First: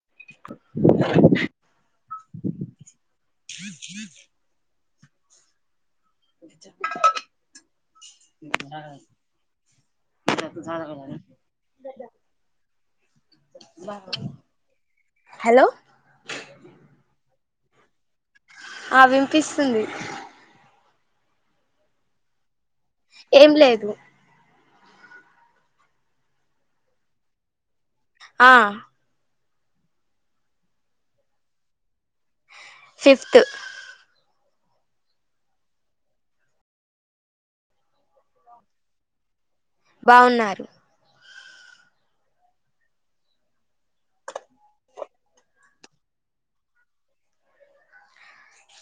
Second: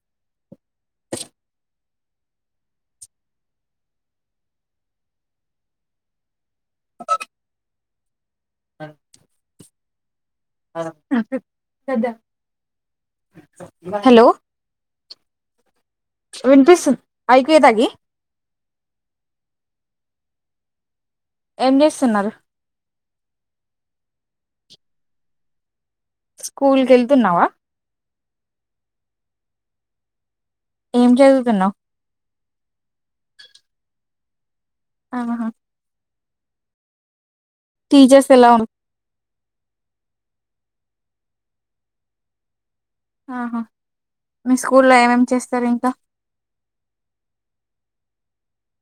వి చెప్ప సదా [inaudible] hello hello వినిపిస్తుంది [inaudible] కేదాగి ఆ వినిపిస్తుంది ఏం చేస్తున్నారు ఏం లేదులే స్కూల్ కెళ్తున్నావా ఆ ఏం చదువుతున్నావు ఫిఫ్త్ ఆహా టీచర్స్ ఎలా ఉన్ బావున్నారు ఆహా మీ స్కూల్లో ఏమేమి చేస్తారు ఇంకా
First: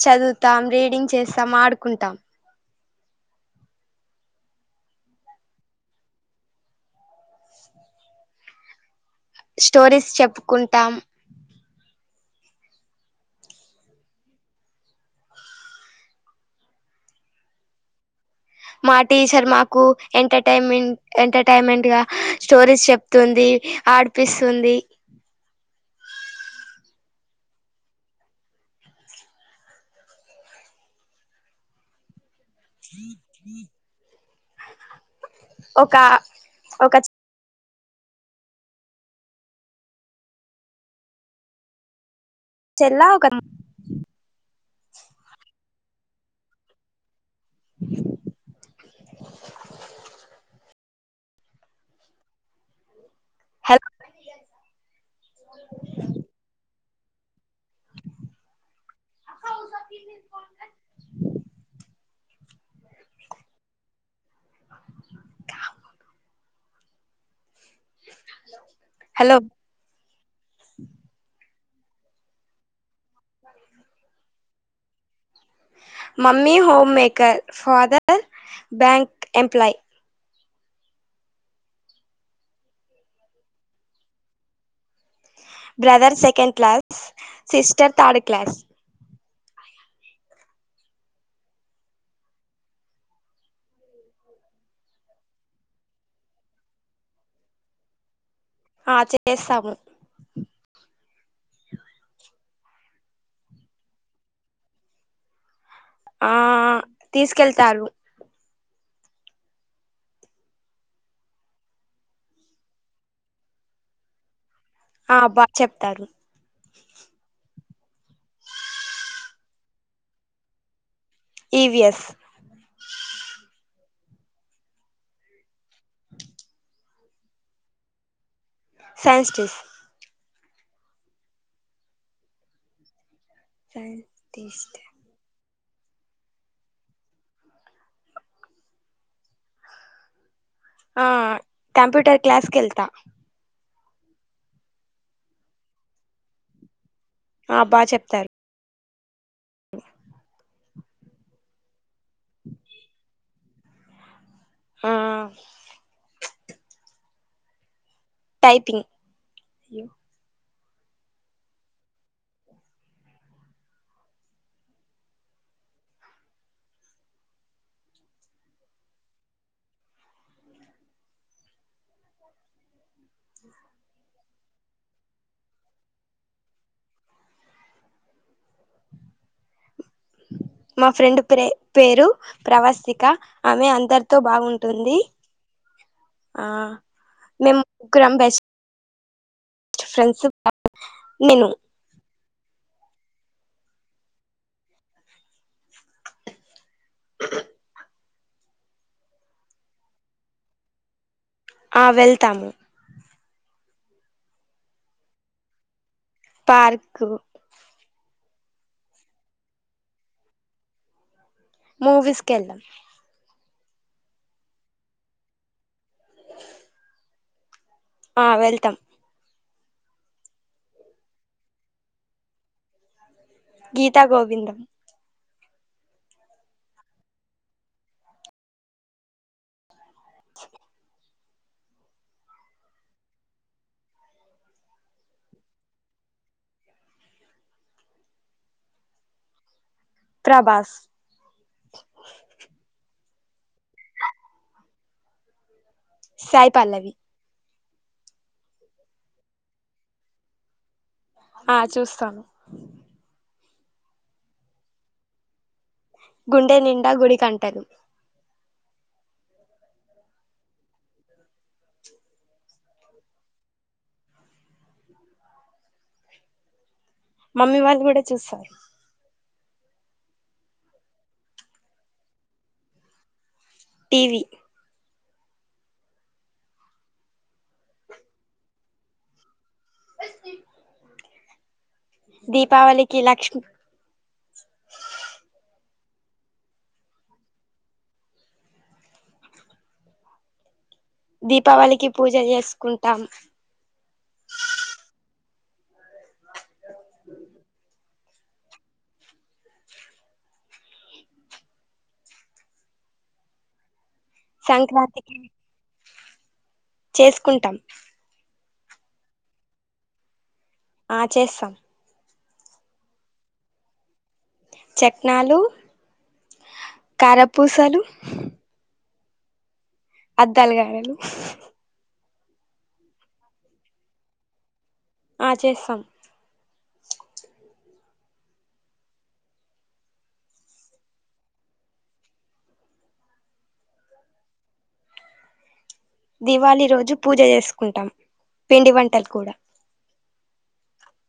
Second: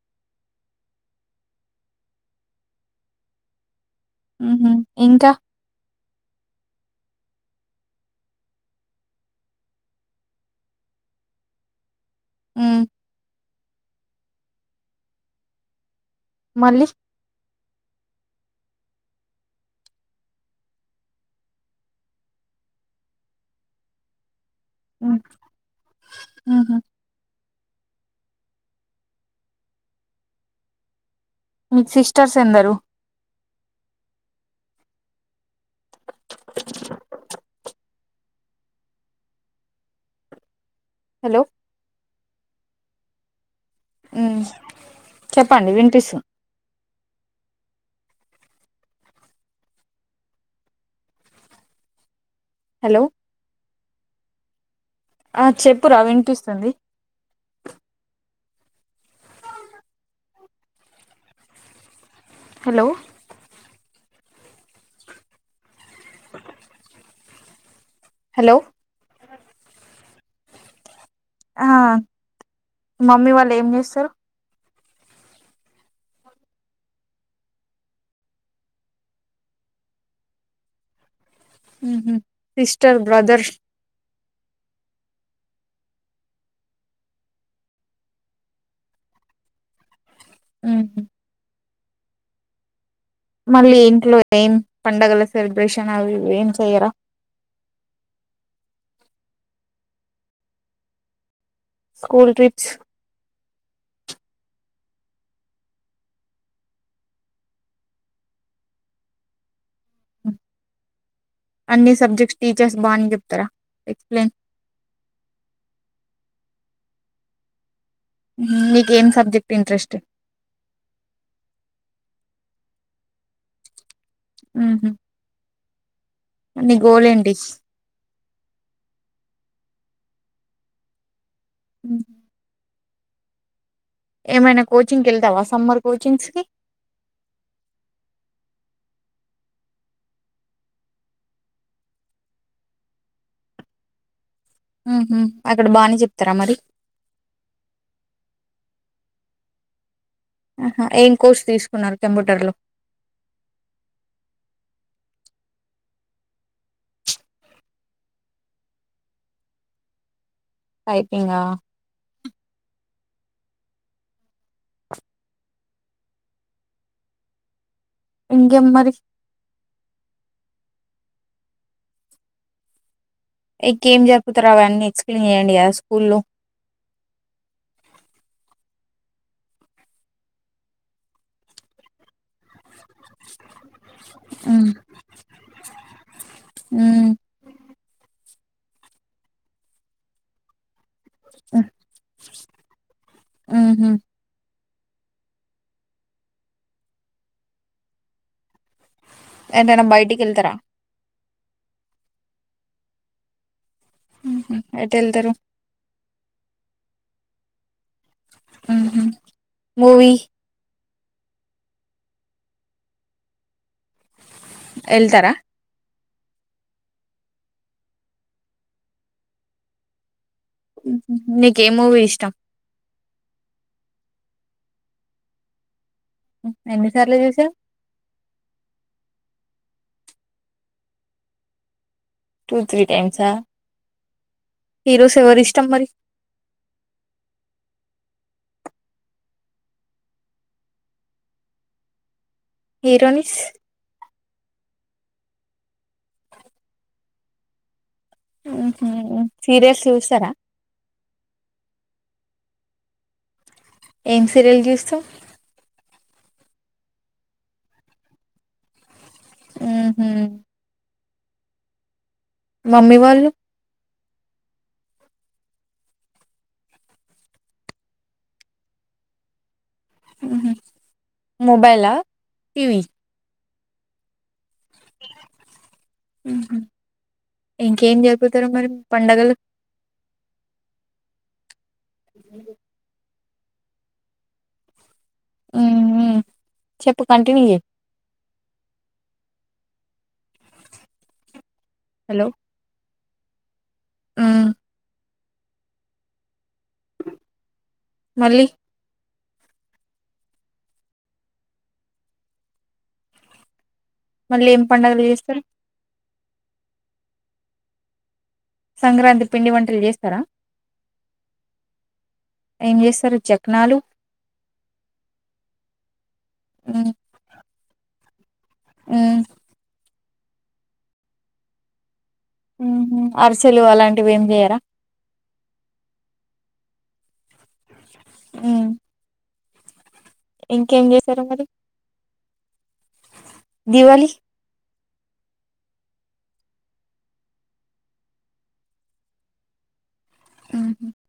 చదువుతాం రీడింగ్ చేస్తాం ఆడుకుంటాం మ్మ్ హు ఇంకా స్టోరీస్ చెప్పుకుంటాం మ్మ్ మళ్లీ మా టీచర్ మాకు ఎంటర్టైన్మెంట్ ఎంటర్టైన్మెంట్ గా స్టోరీస్ చెప్తుంది ఆడిపిస్ స్తుంది మ్మ్ హు మీ సిస్టర్స్ ఎందరు ఒక ఒక హలో చెల్లావు క మ్మ్ చెప్పండి వినిపిసున్ హలో హల్ ఆ చెప్పురా వినిపిస్తుంది హలో హలో హలో ఆ మమ్మీ వాళ్ళు ఏం చేస్తారు mummy homemaker father bank employee sister brother brother second class sister third class ఆహా మళ్ళీ ఇంట్లో ఏం పడుగల సెలబ్రేషన్ అవి ఇవి ఏం చెయ్యరా ఆ చేస్తాము స్కూల్ ట్రిప్స్ ఆ తీసుకెళ్తారు అన్ని సబ్జెక్ట్స్ టీచర్స్ బానే చెప్తారా ఎక్స్ప్లెయిన్ ఆ బా చెప్తారు మీకేం సబ్జెక్ట్ ఇంట్రెస్ట్ ఈవిఎస్ ఆహ అ నీ గోల్ ఏంటి సైన్స్ టీస్ ఏమైనా సైంటిస్ట్ కోచింగ్కి వెళ్తావాస్ సమ్మర్ కోచింగ్స్ కి ఆ కంప్యూటర్ క్లాస్కిళ్తా ఉహ అక్కడ బాగానే చెప్తారా మరి ఆ బాగా చెప్తారు అ ఆహా ఏం కోర్స్ తీసుకున్నారు కంప్యూటర్లో ఆ టైపింగ్ పైకింగ్ గా ఇంకే మరి ఇంకేం జరుపుతారు అవన్నీ ఎక్స్ప్లెయిన్ చేయ్యడి అ స్కూల్లో మా ఫ్రెండ్ పే పేరు ప్రవస్తి ఆమె అందరితో బాగుంటుంది మేము ముగ్గురం బెస్ట్ ఫ్రెండ్సిప్ నేను ఆహ ఏటన్న బయటికి ఏళ్తారా ఆ వెళ్తాము ఉహ ఎటెళ్తారు పార్క్ మూవి మూవీస్కెళ్లం వెళ్తారా ఆ వెళ్తాం నీక ఏ మూవీ ఇష్టం గీతా గోవిందం ఎన్ని సార్లు చుసావ్ చే టూ త్రీ టైమ్స్ ఆ హీరోస ఎవర్ ఇష్టటమ్ మరి త్రాబస్ ఈరోనిస్ సాయిపల్లవి సీరియల్స్ చూస్తారా ఆ చూస్తాను ఏం సీరియల్ చూస్తా గుండె నిండా గుడి కంటలు ఆ హ మమ్మీ వాళ్ మమ్మీ వాళ్ళు కూడా చూస్తారు మొబైలా టీవి టీవీ ఇంకేం జరుపుతారు మరి పండుగలు దీపావళికి లక్ష్మి [unintelligible] చెప్పు కంటిన్యూచేయ్ దిప్ పావళికి పూజ చేసుకుం టం హ్మ్ మళ్ళి మళ్ళీ ఏం పండుగలు సంక్రాంతికి చేస్తారు చేసుకుంటాం సంక్రాంతి పిండి వంటలు చేస్తారా ఆ చేస్తాం ఏం చేస్తారు చాక్నాలు చ క్నాలు కారపూసలు హ్మ్ అద్దాల గారెలు మ్ హె అరిసెలు అలాంటివి ఏం చెయరా ఆ చేస్తాం హ్మ్ ఇంకేం చేస్తారో మరి దివళి దివళి రోజు పూజ చేసుకుంటాం పిండి వంటలు కూడా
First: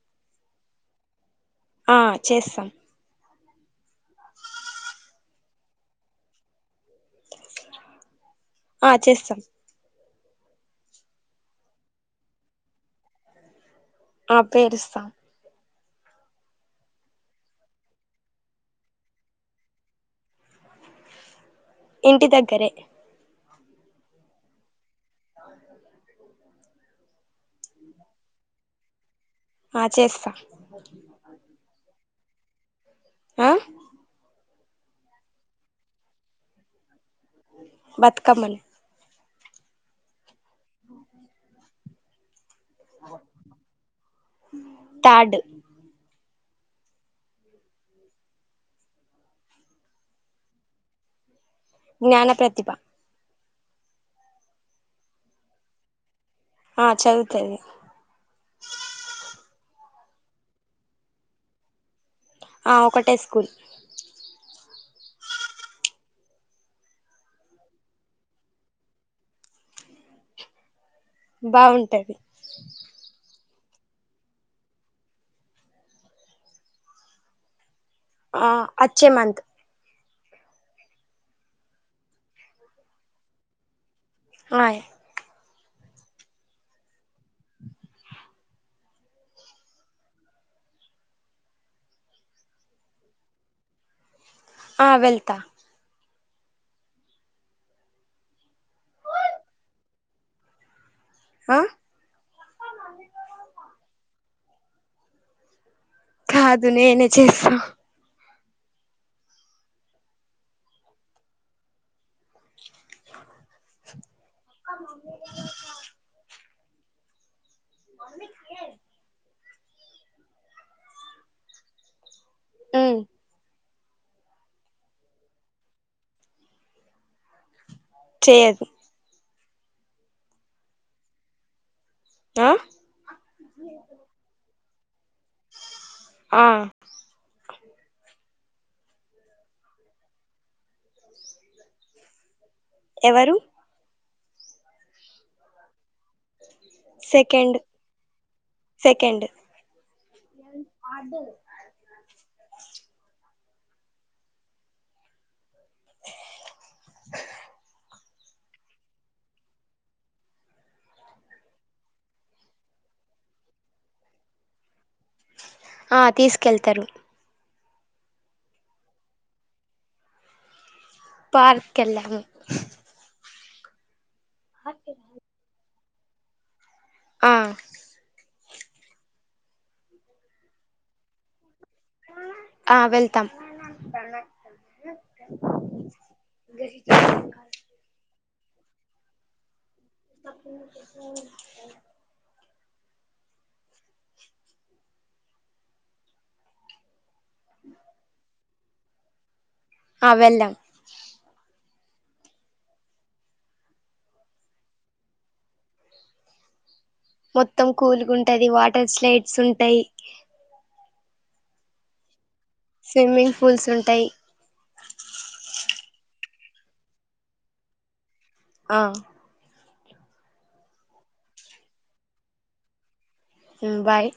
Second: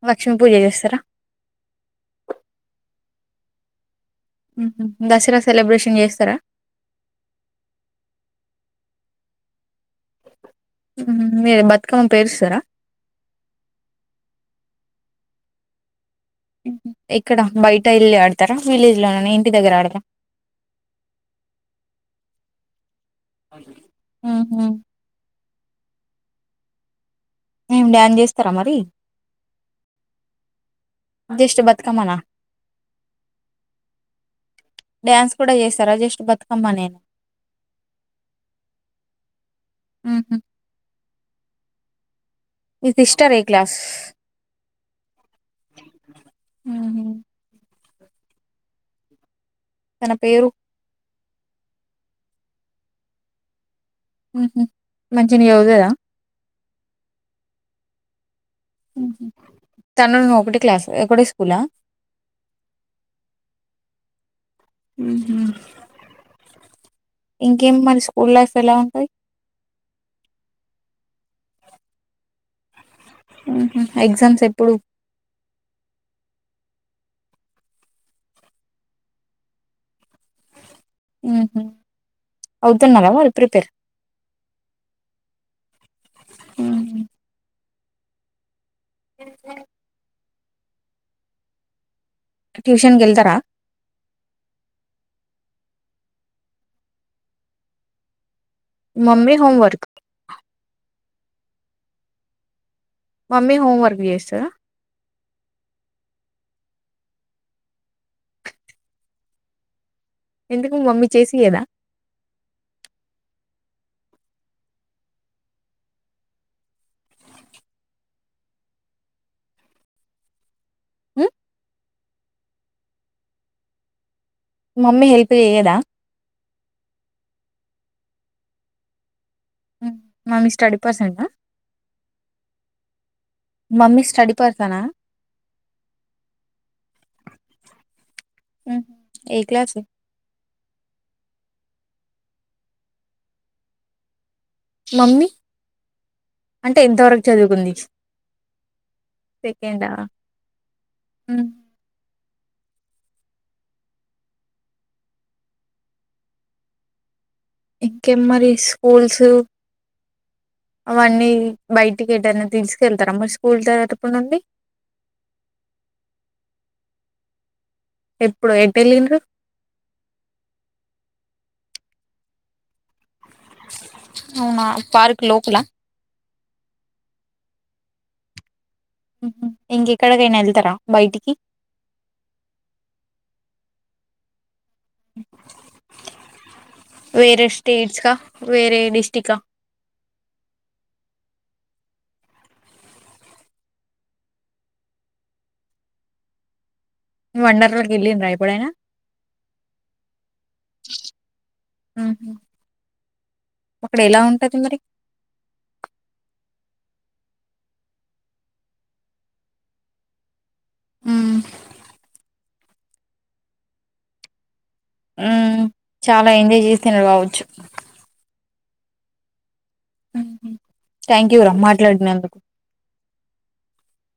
లక్ష్మీపూజ చేస్తారా ఆ చేస్తాం ఉహు దసరా సెలబ్రేషన్ చేస్తరా ఆ చేస్తం మీరు బతుకమ్మ పేరుస్తరా ఆ పేరుస్తాం ఎక్కడ బయట ఏళ్ళి ఆడతరా విలేజ్ లానే ఇంటిదగ్గర ఆడరా ఇంటి దగ్గరే హ్మ్ హు ఏం డాన్స్ జెస్తరా మరి ఆ చేస్తా జస్ట్ బతుకమ్మనా ఆ డ్యాన్స్ కూడా జేస్తారా జస్ట్ బతుకమ్మ నే బతుకమ్మనే హ్మ్ హు మీ సిస్టర్ ఏక్లాస్ థర్డ్ హ్మ్ తన పేరు జ్ఞాన ప్రతిభ ఉహు మంచిన జతుతధ ఆ చదుతది ఉహు తను ను ఒకటె క్లాస్ ఒకటె స్కూలా ఆ ఒకటే స్కూల్ ఉహు ఇంకేం మన స్కూల్ లైఫ్ ఎలా ఉంటది బాగుంటది ఉహు ఎగ్జామ్స్ ఎప్పుడు ఆ అచ్చే మంత్ ఉహు అవుతున్నారా వాళ్ళు ప్రిపేర్ ఆయి ఉహు ఇక ట్యూషన్ గెళ్తరా ఆ వెళ్తా మమ్మీ హోంవర్క్ ఆ మమ్మీ హోమ్వర్క్ చేస్తద కాదు నేనే చేస్తా ఎందుకు మమ్మీ చేసి ఇయ్యాదా అక్క మమ్మీ మన హ్మ్ హ్మ్ మమ్మీ హెల్ప్ జెయ్యదా చేయది మమ్మీ స్టడీ పర్సంట్ ఆ ఆ మమ్మీ స్టడీ పర్ సన ఆ ఏ క్లాస్ ఎవరు మమ్మీ అంటే ఎంతవరకు సెకండ్ చదువుకుంది సెకండ్ సెకండా ఇంకే మరి స్కూల్స్ అవన్నీ బయటికి వెట్టని తీసుకెళ్తారా మరి స్కూల్ తగటప్పుడు నుండి ఆ తీసుకెళ్తారు ఎప్పుడు ఎటు వెలిండ్రు పార్క్ కెళ్ళము ప్చ్ అవునా పార్క్ లోక్లా ఆ ఇంకెక్కడికైనా వెళ్తారా బయటికి ఆ వెళ్తాం వేరే స్టేట్స్ కా వేరే డిస్ట్రికా [inaudible] వండర్లకి వెళ్ళిండ్ర ఎప్పుడైనా ఆ వెళ్ళం ఆహ అక్కడ ఎలా ఉంటది మరి మొత్తం కూలిగా ఉంటది వాటర్ స్లైడ్స్ ఉంటాయి అ స్విమ్మింగ్ పూల్స్ ఉంటాయి ఆ చాలా ఎంజాయ్ చేసన్నారు రావచ్చు ఆ థ్యాంక్ యూ రామ్ మాట్లాడినందుకు ముబాయి